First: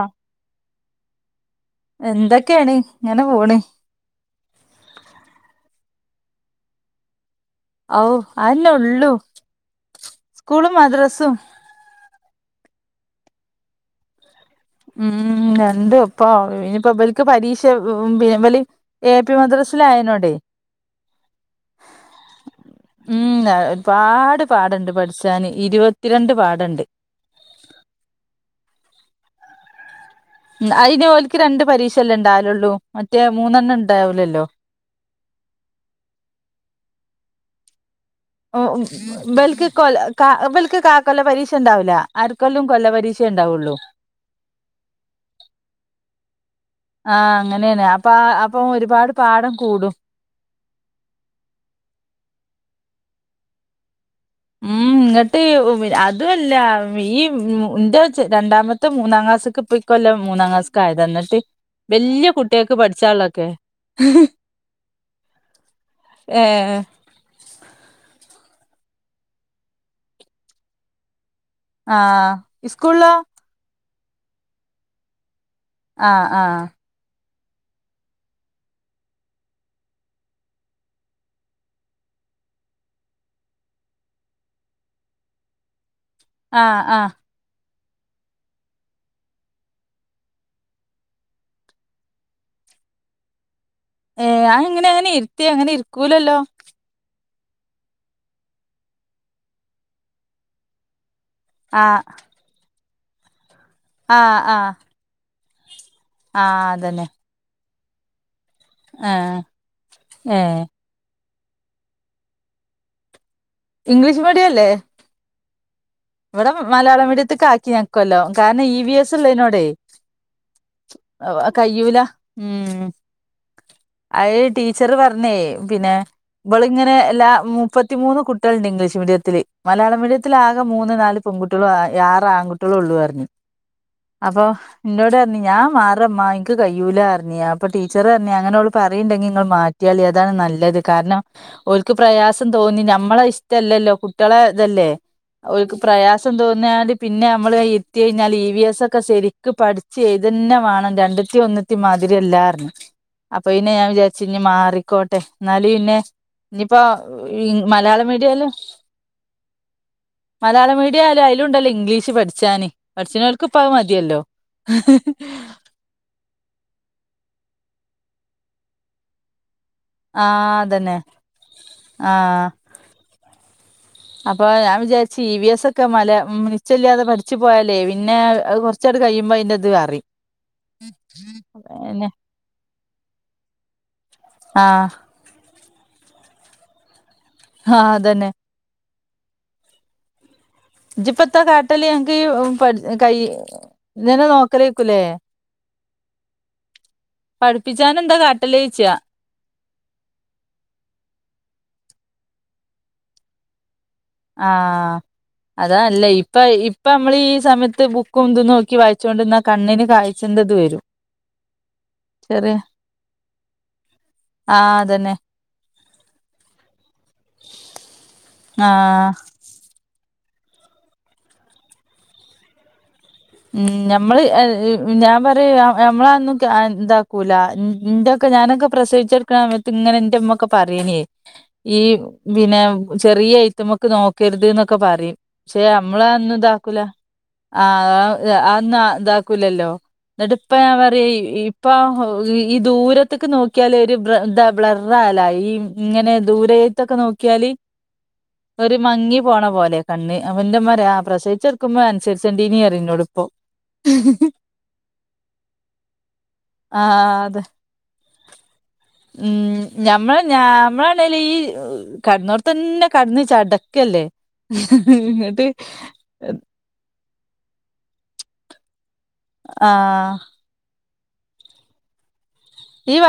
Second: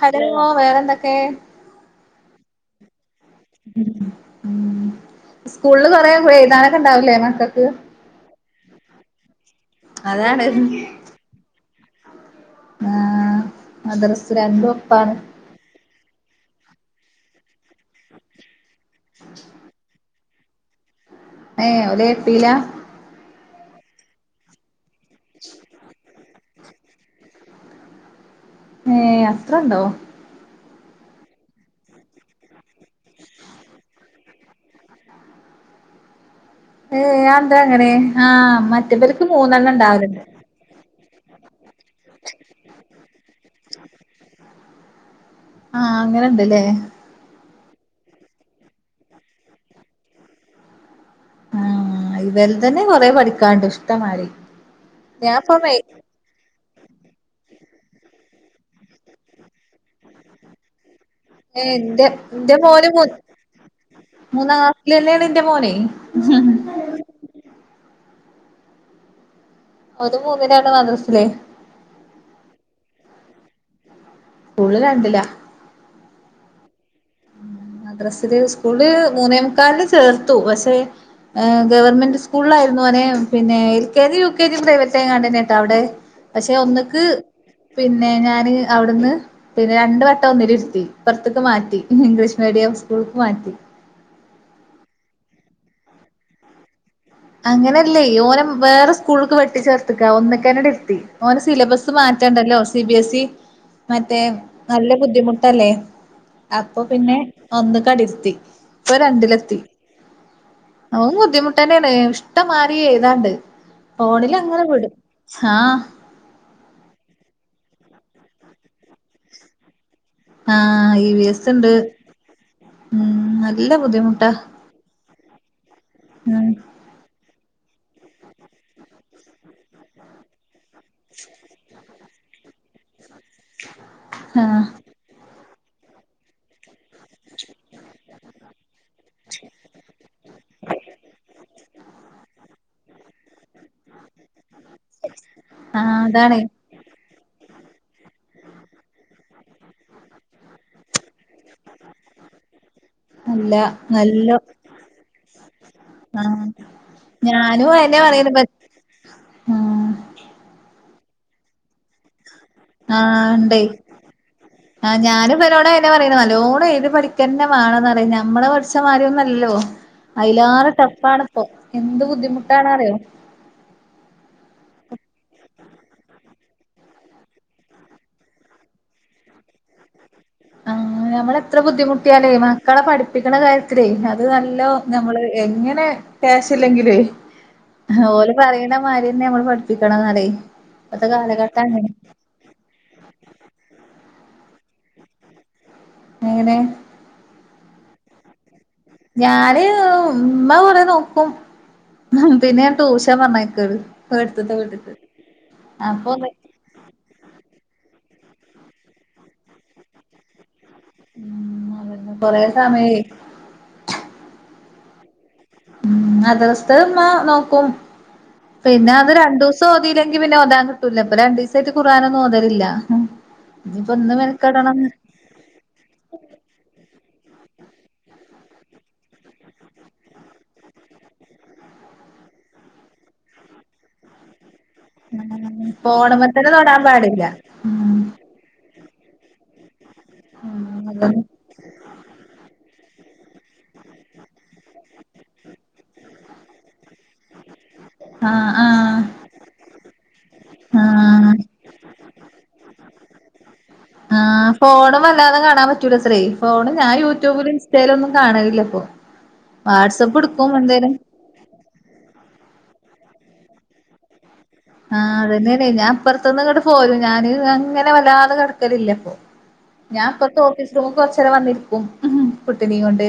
Hello വേറെന്തൊക്കെ എന്തൊക്കെയാണ് ഇങ്ങനെ പോണ് സ്കൂളിൽ കുറെ എഴുതാനക്കെ ഉണ്ടാവില്ലേ മക്കൾ ഔ അന്നെ ഉള്ളൂ അതാണ് സ്കൂളും മദ്രാസും ആഹ് മദ്റസ് രണ്ടും ഒപ്പാണ് ഉം രണ്ടും ഇപ്പൊ ഇനിപ്പോ വല്ക്ക് പരീക്ഷ പിന്നെ എ പി മദ്രസിലയനോടെ [inaudible] ഏഹ് ഓല് എപീല ഉം ഒരുപാട് പാടണ്ട് പഠിച്ചാന് ഇരുപത്തിരണ്ട് പാടണ്ട് ഏഹ് അത്രണ്ടോ ഉ അയിന് ഓൽക്ക് രണ്ട് പരീക്ഷയല്ലേ ഇണ്ടാവലുള്ളൂ മറ്റേ മൂന്നെണ്ണം ഇണ്ടാവുലല്ലോ ഏഹ് അതെന്താ അങ്ങനെ ആഹ് ഓഹ് മറ്റേബൽക്ക് ബൽക്ക് മൂന്നെണ്ണം കൊ ഇണ്ടാവല്ണ്ട് ക ബൽക്ക് കാ കൊല്ല പരീക്ഷ ഇണ്ടാവൂല്ല അരക്കൊല്ലും കൊല്ല പരീക്ഷയ ഇണ്ടാവുള്ളൂ ആഹ് അങ്ങനെണ്ട്ല്ലേ ആഹ് അങ്ങനെയാന്ന് അപ്പ അപ്പൊ ഒരുപാട് പാഠം കൂടും ആഹ് ഇവല്ത് തന്നെ കൊറെ പഠിക്കാണ്ട് ഇഷ്ടമാതിരി ഉം ഇങ്ങട്ട് അ അതുമല്ല ഈന്റെ ചെ രണ്ടാമത്തെ മൂന്നാം ക്ലാസ് ഇപ്പക്കല്ല മൂന്നാം ക്ലാസ്ക്ക് ആയതാ ഇന്നിട്ട് ഏഹ് എന്റെ എന്റെ മോന പോ മൂന്നാം ക്ലാസ്സിലെ ആണ് എന്റെ മോനേ ഏ ഒന്ന് മൂന്നിലാണ് മദ്രസയിൽ. ആ, സ്കുളിലോ? സ്കൂളിൽ രണ്ടില. ആ, ആ. മദ്രസ്സില് സ്കൂള് മൂന്നേമുക്കലിനു ചേർത്തു പക്ഷെ ഗവൺമെന്റ് സ്കൂളിലായിരുന്നു ഒന്. പിന്നെ L K G, U K G private ആയി കണ്ടന്നെ കേട്ടോ അവിടെ. പക്ഷെ ആഹ് ഒന്ന് ക്ക് ആഹ് പിന്നെ ഞാന് അവിടുന്ന് പിന്നെ രണ്ടു വട്ടം ഒന്നിൽ ഇരുത്തി. ഇപ്പറത്തേക്ക് മാറ്റി. ഇംഗ്ലീഷ് മീഡിയം സ്കൂൾക്ക് മാറ്റി. ഏ, എങ്ങനെ അയി നെ ഇരുത്തി. അങ്ങനെ ഇരിക്കൂലല്ലോ. അങ്ങനെയല്ലേ ഓനെ വേറെ സ്കൂളിലേക്ക് വെട്ടി ചേർത്ത് ക്കാ ഒന്ന് ക്കെന്നേ ഇരുത്തി. ഓന്റെ സിലബസ് ആഹ് മാറ്റാണ്ടല്ലോ. സി ബി എസ് ഇ മറ്റേ ആഹ് ആഹ് നല്ല ബുദ്ധിമുട്ടല്ലേ, ആഹ് അപ്പൊ അതന്നെ പിന്നെ ഒന്ന് കട് ഇരു ത്തി. ഇപ്പൊ ആഹ് രണ്ടിലെത്തി. ഏ അതും ബുദ്ധിമുട്ട് തന്നെയാണ്. ഇഷ്ടം മാരി എഴുതാനുണ്ട്. ഇംഗ്ലീഷ് ഫോണിൽ മീഡിയം അങ്ങനെ അല്ലേ വിടും. ആ. ഇവിടെ മലയാള മീഡിയത്തെ ക്ക് ആക്കി ഞാൻ ഇകൊല്ലം. കാരണം ഇ വി എസ് ഉള്ളതിനോടെ ആഹ് ഇ വി എസ് ഇണ്ട് കയ്യൂല. ഉം. നല്ല അ ബുദ്ധിമുട്ടാ ടീച്ചർ പറഞ്ഞേ പിന്നെ ഉം ഇവൾ ഇങ്ങനെ എല്ലാ മുപ്പത്തിമൂന്ന് കുട്ടി കുട്ടികളുണ്ട് ഇംഗ്ലീഷ് മീഡിയത്തില്, മലയാള മീഡിയത്തിൽ ആകെ മൂന്ന് നാല് പെൺുട്ടികളും, ആറ് ആൺകുട്ടികള ഉള്ളു പറഞ്ഞു. അപ്പൊ ആഹ് എന്നോട് പറഞ്ഞു. ഞാൻ മാറമ്മ എനിക്ക് കയുലാന്ന്, അപ്പൊ ടീച്ചർ പറഞ്ഞു അങ്ങനെ ഓൾ പറയുണ്ടെങ്കിൽ നിങ്ങൾ മാറ്റികൊളിൻ അതാണ് നല്ലത്. കാരണം ഓൽ ക്ക് പ്രയാസം തോന്നി നമ്മളെ ഇഷ് ഇഷ്ടം ല്ലല്ലോ കുട്ടികളെ ഇതല്ലേ, ഓല്ക് ആഹ് പ്രയാസം അതാണേ തോന്നിയാല് പിന്നെ നമ്മൾ ഇരുത്തി കഴിഞ്ഞാൽ ഇ വി എസ് ഒക്കെ, ശരിക്ക് പഠിച്ച് എഴുതന്നെ വേണം രണ്ട് രണ്ടുത്തി ഒന്നിത്തി മാതിരിഅല്ലാർന്നു. അപ്പൊ അല്ല പിന്നെ ഞാൻ വിചാരിച്ചു. നല്ല ഇഞ്ഞ് മാറിക്കോട്ടെ എന്നാലും പിന്നെ ആഹ് ഇനിയിപ്പോ ഞാനും അയന്നെ മലയാള മീഡിയം പറയല് പ ആഹ് മലയാള മീഡിയ ആയാലും അയിലും ഉണ്ടല്ലോ, ഇംഗ്ലീഷ് പഠിച്ചാന്. ആ, പഠിച്ച്ണോൽക്ക് ഇപ്പ ഇണ്ടെ അത് മതിയല്ലോ ആ, ഞാനും ഇവരോടെ പറയുന്ന നല്ലോണം ഏത് പഠിക്കന്നെ വണന്ന്റിയ നമ്മൾ പഠിച്ച മാതിരിയൊന്നും മല്ലല്ലോ. ആഹ് അതിലാറെ അതന്നെ ട്ടഫാണ് ഇപ്പൊ എന്ത് ബുദ്ധിമുട്ടാണ അറിയോ. ആ [inaudible] അപ്പൊ ഞാൻ വിചാരിച്ചു. ഇ വി എസ് ഒക്കെ മല നി ച്ചല്ലാതെ പഠിച്ചു പോയാലേ പിന്നെ കുറ കുറച്ചടു കഴിയുമ്പോൾ അയിന്റെയ് ഇത് അറിയും. ആ, നമ്മളെത്ര പിന്നെ ബുദ്ധിമുട്ടിയാലേ മക്കളെ പഠിപ്പിക്കണ കാര്യത്തിലേ അത് നല്ലോ ആഹ് നമ്മൾ എങ്ങനെ ക്യാശ ഇല്ലെങ്കിലും, ഓലെ ആഹ് പറയണ അതന്നെ ഓൽ പറയണ മാതിരി തന്നേ നമ്മൾ പഠിപ്പിക്കാണെന്നു പറയെ ഇജിപ്പത്തെ കാട്ടല്, അനക്ക് കൈ ഇങ്ങനെ നോക്കലേക്കൂലേ? എങ്ങനെ? പഠിപ്പിച്ചാന എന്താ കാട്ടല് ചോദിച്ച? ഞാന് ഉമ്മ കൊറേ നോക്കും. പിന്നെ ട്യൂഷൻ പറഞ്ഞയാക്കാണ്. ആ, അതാ നല്ലത് ഇപ്പൊ ഇപ്പ നമ്മൾ ഈ സമയത്ത് ബുക്കുംന്തന്ന് നോക്കി വായിച്ചുകൊണ്ടിന്നാൽ കണ്ണിന് കാഴ്ച്ച ന്റെ ഇത് വരും. കൊറേ സമയായി. ആ, അതന്നെ. മദ്രസ്ത്തെ ഉമ്മ നോക്കും. പിന്നെ ആഹ് അത് രണ്ടു ദിവസം സോതില്ലെങ്കി പിന്നെ ഒതാൻ കിട്ടൂല്ല ഇപ്പൊ രണ്ട് ദിവസമായിട്ട് കുറാനൊന്നും ഓതലില്ല ഉം ഇനിയിപ്പോ ഇന്ന് ഞമ്മള് മെനക്കെടണം ഞാൻ പറയ ആഹ് നമ്മളൊന്നും ഇതാക്കൂല ഇന്റെക്കെ ഞാനൊക്കെ പ്രസവിച്ചെടുക്കണ സമയത്ത് ഇങ്ങനെ എൻ്റമ്മ പറയന് ഈ പിന്നെ ചെറിയ ഐറ്റമ്മക്ക് നോ കരുത് എന്നൊക്കെ പറയും പക്ഷെ നമ്മള അതൊന്നും ഫോണുമ്മത്തന്നെ തൊടാൻ ഇതാക്കൂല പാടില്ല ഉം ആഹ് അന്ന ഇതാക്കൂലല്ലോ ന്നിട്ട് ഇപ്പ ഞാൻ പറയും ഈ ഇപ്പ ഈ ദൂരത്തൊക്കെ നോക്കിയാല് ഒരു ബ്ല ർ താ ബ്ലർ ആവല ഈ ഇങ്ങനെ ദൂരത്തൊക്കെ നോക്കിയാല് ആഹ് ഒരു ആഹ് മങ്ങി പോണ പോലെ കണ്ണ് അപ്പോ ന്റെമ്മ പറയും ആഹ് പ്രസവിച്ചെടുക്കുമ്പോ അൻസരിച്ചൻഡീന്ന് പറയും എന്നോട് പ്പൊ ആഹ് ഫോണും വല്ലാതെ കാണാൻ പറ്റൂലത്രേ ഫോണ് ആ ഞാൻ അത് യൂട്യൂബിൽ ഇൻസ്റ്റയിൽ ഒന്നും കാണലില്ലപ്പൊ വാട്സആപ്പ് എടുക്കും എന്തേലും ലീ കടന്നോട്ത്തന്നെ കടന്ന് ചടക്കല്ലേ ആഹ് ഇങ്ങട്ട് അതന്നെണ് ഞാൻപ്പറത്തുന്ന് ഇങ്ങട് പോലും ഞാന് അങ്ങനെ വല്ലാതെ കിടക്കലില്ലപ്പോ ഞാൻ ആഹ് ഇപ്പത്തെ ഓഫീസ് റൂം കൊറച്ചനേരം വന്നിരിക്കും കുട്ടിനേം ഈ വ കൊണ്ട്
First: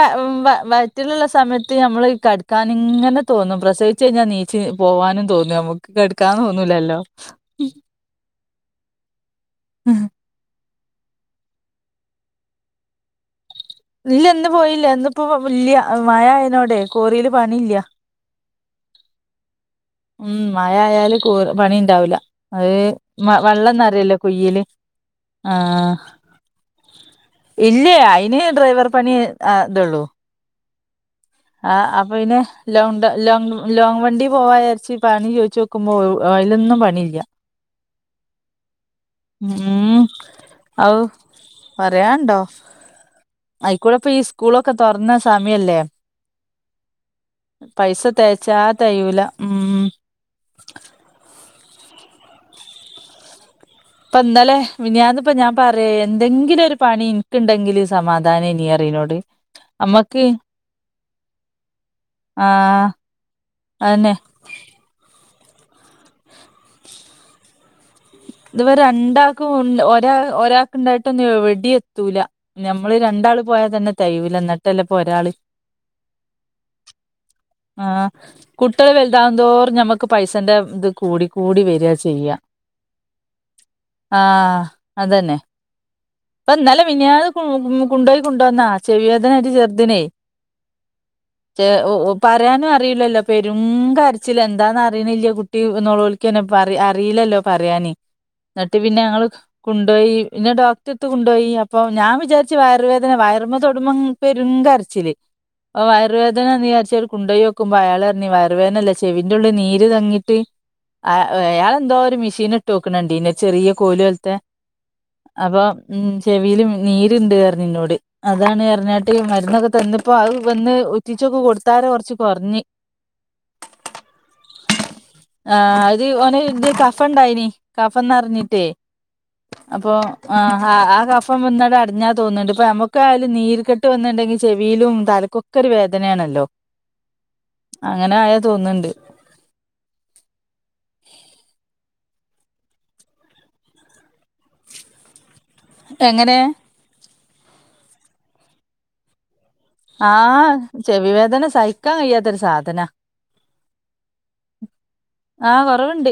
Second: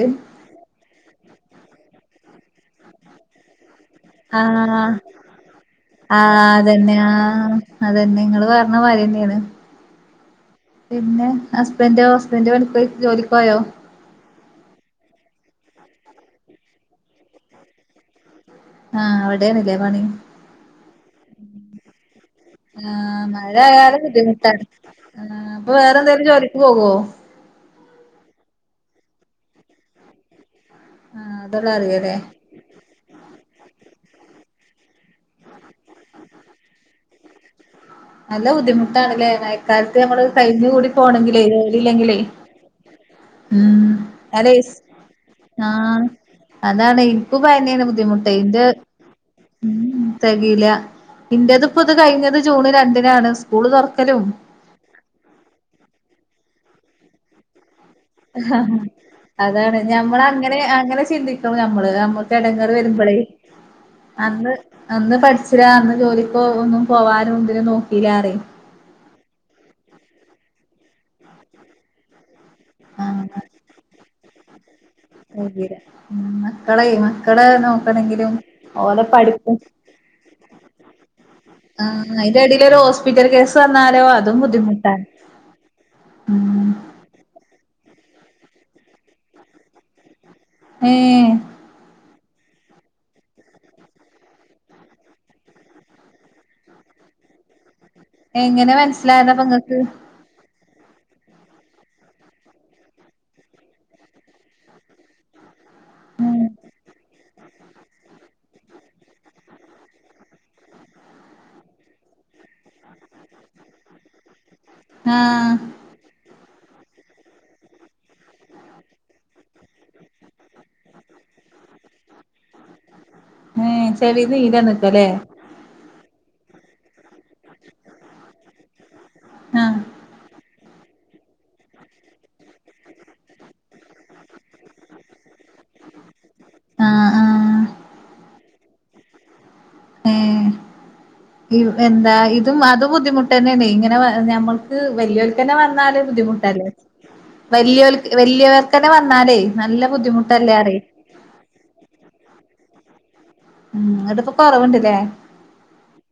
വയറ്റിലുള്ള സമയത്ത് നമ്മള് കടക്കാൻ ഇങ്ങനെ തോന്നും പ്രസ ചഞാ നീച്ചി ആഹ് പോവാനും തോന്നൂ നമുക്ക് കെടുക്കാന്ന് ആഹ് തോന്നൂലല്ലോ ന്ന വാര്യന്നെണ് ഉം പിന്നെ ഹസ്ബൻ്റോ ഹസ്ബൻഡ് പണിക്ക് ജോലിക്കോയോ ഇല്ല ഇന്ന് പോയില്ല എന്നിപ്പോ ഇല്ല മഴ ആയോണ്ടേ കോറിൽ പണി ഇല്ല ആഹ് അവിടെണല്ലേ പണി ഉം മഴ ആയാല് കോ പണി ഉണ്ടാവൂല്ല അത് ആഹ് മഴ വെള്ളം ആയാല് നിറയല്ലോ കുയില് ബുദ്ധിമുട്ടാണ് അപ്പൊ വേറെ എന്തേലും ജോലിക്ക് പോകോ ഇല്ല അയിന് ഡ്രൈവർ പണി ആഹ് ഇതള്ളു ആഹ് അതൊള്ളൂ ആഹ് അപ്പൊ അറിയാല്ലേ ഇന്നെ ലോ ലോങ് ലോങ് വണ്ടി പോവാ ചരിച്ചി പണി ചോദിച്ചോക്കുമ്പോൾ അലൊന്നും പണിയില്ല നല്ല ബുദ്ധിമുട്ടാണല്ലേ മയക്കാലത്ത് ഉം നമ്മള് കഴിഞ്ഞ് കൂടി ഔ പോണമെങ്കിലേ ജോലി ഇല്ലെങ്കിലേ അയിക്കൂടെപ്പ ഈ സ്കൂളൊക്കെ തുറന്ന സമയല്ലേ ആഹ് അതാണ് ഇന്കും പ്പ അതെന്നെണ് പൈസ ബുദ്ധിമുട്ടെ തേച്ചാ ഇന്റെ തയ്യൂല ഉം തെകേല്ല ഇൻ്റെത്പ്പോ ഇത് കഴിഞ്ഞത് ജൂണ് രണ്ടിനാണ് സ്കൂള് തുറ ഇപ്പൊ ഇന്നലെ മിനിയാന്ന് പ്പ ഞാൻ പറയാ എന്തെങ്കിലും ഒരു പണി എനിക്കുണ്ടെങ്കില് [unintelligible] അതാണ് ഞമ്മൾ അമ്മക്ക് അങ്ങനെ അങ്ങനെ ചിന്തിക്കണം നമ്മള് നമ്മുക്ക് ഇടങ്ങർ ആഹ് വരുമ്പോളേ അതന്നെ അന്ന് അന്ന് പഠിച്ചില്ല അന്ന് ജോലിപ്പോ ഒന്നും പോവാനും ഇതിനും നോക്കില അറിയും ഇതുവ രണ്ടാക്കും ഒരാ ഒരാൾക്ക് ഉണ്ടായിട്ടൊന്നും എവിടെ എത്തൂല നമ്മള് രണ്ടാള് അങ്ങനെ പോയാൽ തന്നെ തകയൂല്ല എന്നിട്ടല്ലപ്പോ ഒരാള് [inaudible] മക്കളെ ചെയ്യുന്ന ആഹ് കുട്ടികൾ പഠിപ്പും വലുതാകുതോറും ഞമ്മുക്ക് പൈസന്റെ ഇത് കൂടി കൂടി വര ആഹ് ചെയ്യാ അയിന്റെ എടേലൊരു ഹോസ്പിറ്റൽ കേസ് വന്നാലോ അതും ആഹ് ബുദ്ധിമുട്ടാണ് അതന്നെ അപ്പ ഉം ഇന്നല്ലെ മിനിയാന് കൊണ്ടുയി കൊണ്ടു വന്നാ ചെവിയേദനായിട്ട് ചെറുതിനേ ഏഹ് പറയാനും അറിയില്ലല്ലോ പെരും കരച്ചില് എന്താന്ന് അറിയണില്ല കുട്ടി നൊളോളിക്കന്നെ അറിയില്ലല്ലോ പറയാന് എങ്ങനെ എന്നിട്ട് പിന്നെ ഞങ്ങള് മനസ്സിലായതാപ്പൊ ഇങ്ങക്ക് കൊണ്ടോയി പിന്നെ ഡോ ക്റ്റെടുത്ത് കൊണ്ടോയി അപ്പൊ ഞാൻ വിചാരിച്ച് വയറുവേദന വയർമ്മ തൊടുമ്പം പെരും കരച്ചില് ഓഹ് വയറ് വേദനാണ് വിചാരിച്ച് കുണ്ടോയോക്കുമ്പോ അയാൾ പർഞ്ഞ് വയറ് വേദനല്ല ചെവിന്റെ ഉള്ളിൽ നീര് തങ്ങിട്ട്, ആ അയാൾന്തോ ഒരു മെഷീൻ ഇട്ടോക്ക്‌ണണ്ടീനു ഒര് ചെറിയ കോലോൽത്തെ, ആഹ് അപ്പൊ ഉം ചെവീൽ നീരുണ്ട് പറഞ്ഞുന്നോട്, അതാണ് പറഞ്ഞാട്ട് മരുന്നൊക്കെ തന്നപ്പോ അത് വന്ന് ഉറ്റിച്ചൊക്കെ കൊടുത്താരെ കൊർച്ച് കൊർഞ്ഞ്, ഏഹ് ചെവീന്ന് നീരന്ന്ക്കലേ, ആഹ് അത് ഓന് ഇത് കഫം ഇണ്ടായിനി കഫന്നറിഞ്ഞിട്ടേ, ആഹ് അപ്പോ ആഹ്, ആഹ് ആ കഫം വന്നാണ്ട് അടിഞ്ഞാ തോന്നുണ്ട് ഇപ്പൊ നമുക്കായാലും നീര് കെട്ട് വന്നിണ്ടെങ്കിൽ ചെവിയിലും തലക്കുംക്കെ, ഒക്കൊരു വേദനയാണല്ലോ ആഹ് ആഹ് അങ്ങനെ ആയാതോന്നുണ്ട്, ഏഹ് എന്താ ഇതും അതും ബുദ്ധിമുട്ട് തന്നെയാണെ ഇങ്ങനെ ഞമ്മൾക്ക് വെല്ലിയോൽക്കെന്നെ വ ന്നാലും എങ്ങനെ ബുദ്ധിമുട്ടല്ലേ വല്ല്യോ വലിയവർക്കെന്നെ വന്നാലേ, നല്ല ബുദ്ധിമുട്ടല്ലേ ആഹ് പറയ് ചെവി വേദന സഹിക്കാൻ കഴിയാത്തൊരു സാധനാ, ഉം ഇങ്ങട്ട്പ്പൊ കുറവുണ്ട്ല്ലേ, ആഹ് കൊറവുണ്ട്,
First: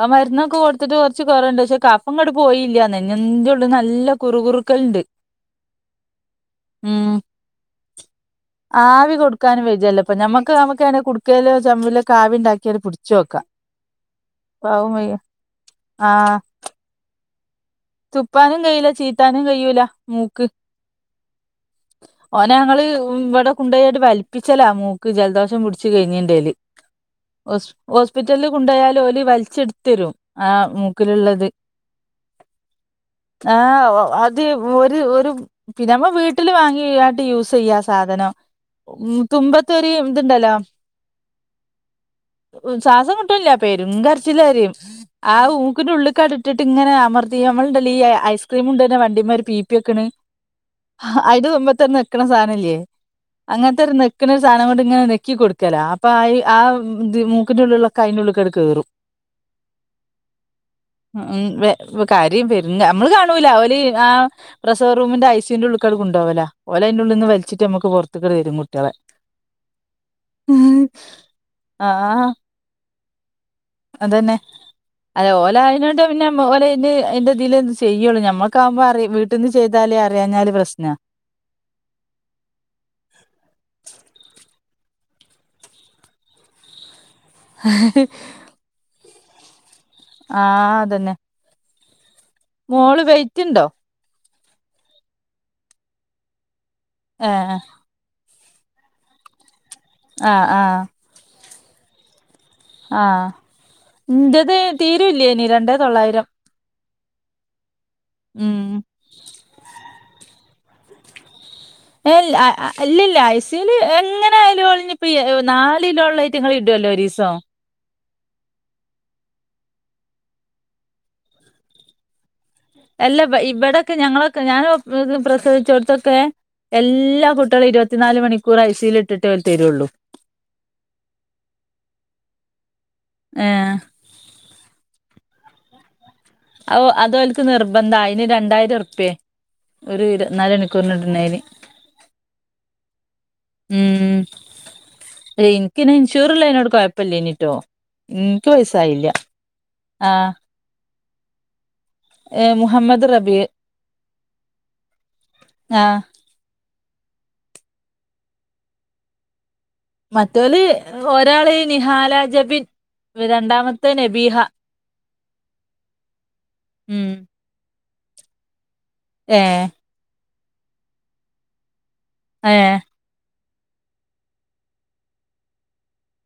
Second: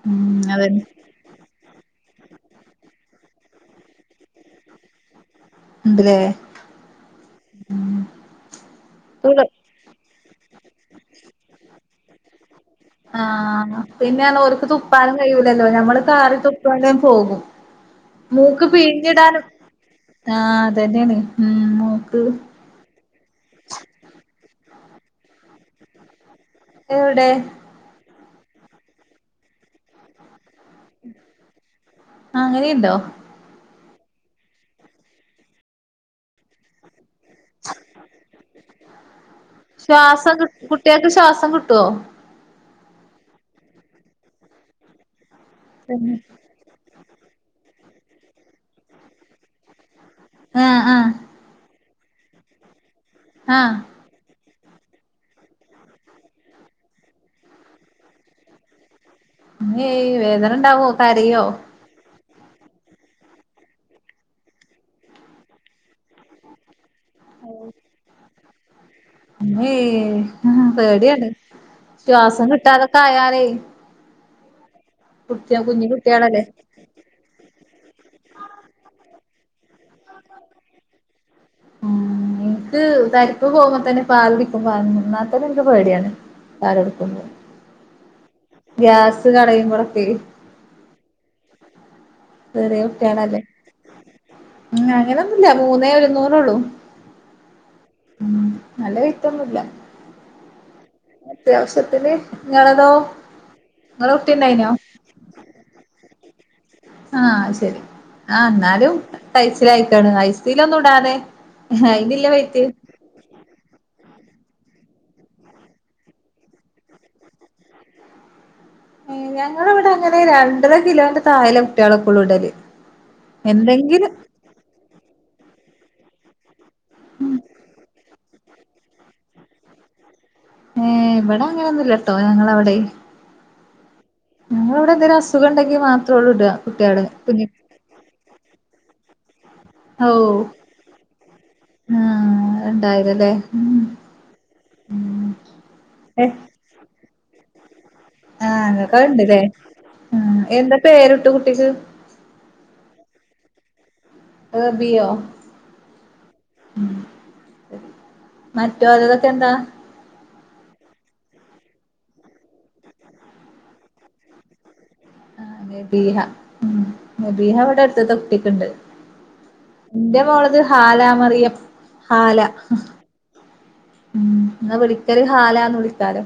ആ മരുന്നൊക്കെ അതന്നെ കൊടുത്തിട്ട്, കൊർച്ച് കുറവുണ്ട് പക്ഷെ കഫങ്ങട്ട് പോയില്ല നെഞ്ഞ്ന്റെള്ള്ന്ന് നല്ല കുറ് കുറുക്കല്ണ്ട്, ഉണ്ട്ലേ ഉം ആവി കൊടുക്കാനും വയ്യല്ലോ ഇപ്പൊ നമ്മക്ക് നമുക്ക് കുട്ക്കയിലോ ചെമ്പിലോക്കാവി ഉണ്ടാക്കിയ പിടിച്ച ആഹ് പിന്നെറന്നോൽക്ക് തുപ്പാനും വയ്യ കയ്യൂലല്ലോ ഞമ്മള് ആഹ് കാറി തുപ്പൂണോണ്ട് പോകും, തുപ്പാനും മൂക്ക് കഴിയില്ല ചീത്താനും പിഴ്ഞ്ഞിടാനും, കഴിയൂല മൂക്ക് ആഹ് അതന്നെയാണ്, ഉം മൂക്ക്, ഓനെ ഞങ്ങള് ഇവിടെ കുണ്ടോയാട്ട് വലിപ്പിച്ചലാ മൂക്ക് ജലദോഷം പിടിച്ച് കഴിഞ്ഞിണ്ടേല്, എവിടെ? ഹോസ്പിറ്റലിൽ കൊണ്ടോയാൽ ഓല് വലിച്ചെടുത്തരും ആ മൂക്കിലുള്ളത്, അങ്ങനെയുണ്ടോ? ആഹ് അത് ഒരു ഒരു പിന്നെ നമ്മള് വീട്ടിൽ വാങ്ങിയിട്ട് യൂസ് ചെയ്യാം, സാധനം ഉം തുമ്പത്തൊര് ശ്വാസം കി ഇതുണ്ടല്ലോ, കുട്ട്യേക്ക് ശ്വാസം കിട്ടോ ശ്വാസം കിട്ടുന്നില്ല പെരും കരച്ചില് കരയും അത് മൂക്കിന്റെ ഉള്ള്ക്കാട് ഇട്ടിട്ട്ങ്ങനെ അമർത്തി നമ്മളുണ്ടല്ലോ ഈ ഐസ്ക്രീം കൊണ്ട്ര്ന്നെ വണ്ടിമര് പീപ്പിവെക്കണ്, ആഹ് ആഹ് അയ്ന്റെ തുമ്പത്തൊരു നെക്ക്ണ സാധനല്ലേ ആഹ് അങ്ങൻത്തൊരു നെ നെക്ക്ന്ന ഒരു സാധനം കൊണ്ട് ഇങ്ങനെ നെക്കി കൊടുക്കലാ അപ്പൊ ആ ആ മൂക്കിന്റെ ഉള്ളിലുള്ളൊക്കെ അയിന്റുള്ള്ക്കാണ്ട് കേറും, മ്മെയ് വേദന ഉണ്ടാവോ കരയോ? കരയും പെരും നമ്മള് കാണൂല ഓല് ആഹ്, പ്രസവ റൂമിന്റെ ഐ സി യുന്റെ ഉള്ള്ക്കാണ്ട് കൊണ്ടോവല ഓലയ്ന്റെുള്ളിൽന്ന് വലിച്ചിട്ട് നമുക്ക് പുറത്ത്ട്ട് തരും കുട്ടികളെ, ഇമ്മേ പേടിയാണ് ആ ശ്വാസം കിട്ടാതൊക്കെ ആയാലെ, അതന്നെ അത് ഓല് കുഞ്ഞു ആയെയ്നോട് പിന്നെ കുട്ടികളല്ലേ ഓല പിന്നെ അയ്ന്റെറതിലെ ചെയ്യുള്ളൂ ഞമ്മുക്കാവുമ്പോ വീട്ട്ന്ന് ചെയ്താലേ അറിയാഞ്ഞാല് പ്രശ്നാ, ഉം എനിക്ക് തരിപ്പ് പോകുമ്പോ തന്നെ പാലുടി വന്നാത്തന്നെ ഇൻക്ക് പേടിയാണ് പാല് കൊടുക്കുമ്പോ ഗ്യാസ് കളയുമ്പളൊക്കെയ് ആഹ് അതന്നെ ചെറിയ മോള് കുട്ട്യാളല്ലേ വെയിറ്റ്ണ്ടോ ഉം അങ്ങനൊന്നുല്ല മൂന്നേ ഒരുന്നൂറൊള്ളൂ, ആഹ് ഉം നല്ല വൈറ്റൊന്നുംല്ല ആഹ് ആഹ് അത്യാവശ്യത്തിന് ഇങ്ങളതോ ഇങ്ങളെ കുട്ടിണ്ടായിനോ ട്ടില്ലായ്നി രണ്ടെ തൊള്ളായിരം, ആഹ് അഹ് ശെരി ആ ഉം ഇന്നാലും കയിച്ചിലായിക്കാണ് ഐ സി യു ലൊന്നും ഇടാതെ. ഏഹ് അയിനില്ല ഇൽ ആഹ് വെയിറ്റ് ആഹ് ഇല്ല ഇല്ല ഐ സി യു വിൽ എങ്ങനെ ആയാലും ഓലിഞ്ഞിപ്പോ നാല് കിലോ ഉള്ളായിട്ട്ങ്ങളെ ഇടോല്ലോ ഒരീസം. ഏഹ് ഞങ്ങളെവിടെ അങ്ങനെ രണ്ടര കിലോന്റെ തായല്ലെ കുട്ടികളൊക്കെ ഉള്ളൂ ഇടല്. അല്ല ഇവി ഇവിടെക്കെ എന്തെങ്കിലും ഞങ്ങളൊക്കെ ഞാൻ പ്രസവിച്ചോടത്തൊക്കെ. എല്ലാ കുട്ടികളേം ഇരുപത്തിനാല് മണിക്കൂർ ഐ സി യു വിൽ ഇട്ടിട്ടേ ഓല്തരുള്ളൂ. ഏഹ് ഇവിടെ അങ്ങനൊന്നുല്ലട്ടോ ഞങ്ങള അവിടെ. ഏഹ് ഞങ്ങളെ ഇവിടെ എന്തേലും അസുഖണ്ടെങ്കി മാത്രേള്ളൂ ഇട കുട്ടിയാള് കുഞ്ഞി ഇതെന്താ അയിന് രണ്ടായിരം ഉറുപ്പിയേ ഒരു ഓഹ് ഇരുപത്തിനാല് മണിക്കൂറ് ഇടുന്നതിന്. രണ്ടായിരല്ലേ. ഉം ഇൻ ക്ക് പിന്നെ ഏഹ് ഇൻഷൂറിള്ളിനോട് കൊഴപ്പ പ്പല്ലേനീട്ടോ. ആഹ് ഇങ്ങക്ക് അത്ണ്ടിലേ ആ ഉം എന്താ പേര്ട്ടത് കുട്ടിക്ക്. ഏഹ് മുഹമ്മദ് റബിഹ്. റബിഹോ ആ ഉം മറ്റോൽതൊക്കെ എന്താ. മറ്റോല് ഒരാള് നിഹാല ജബിൻ രണ്ടാമത്തെ നബീഹ. ആഹ് നബീഹ ഉം നബീഹ ഇവിടെ അടുത്ത്ത്തെ കുട്ടിക്ക്ണ്ട്. ഏഹ് എന്റെ മോളത് ഹാലാ മറിയം ഹാല. ഏ ഉം എന്നാ വിളിക്കല് ഹാലാന്ന് വിളിക്കാലോ.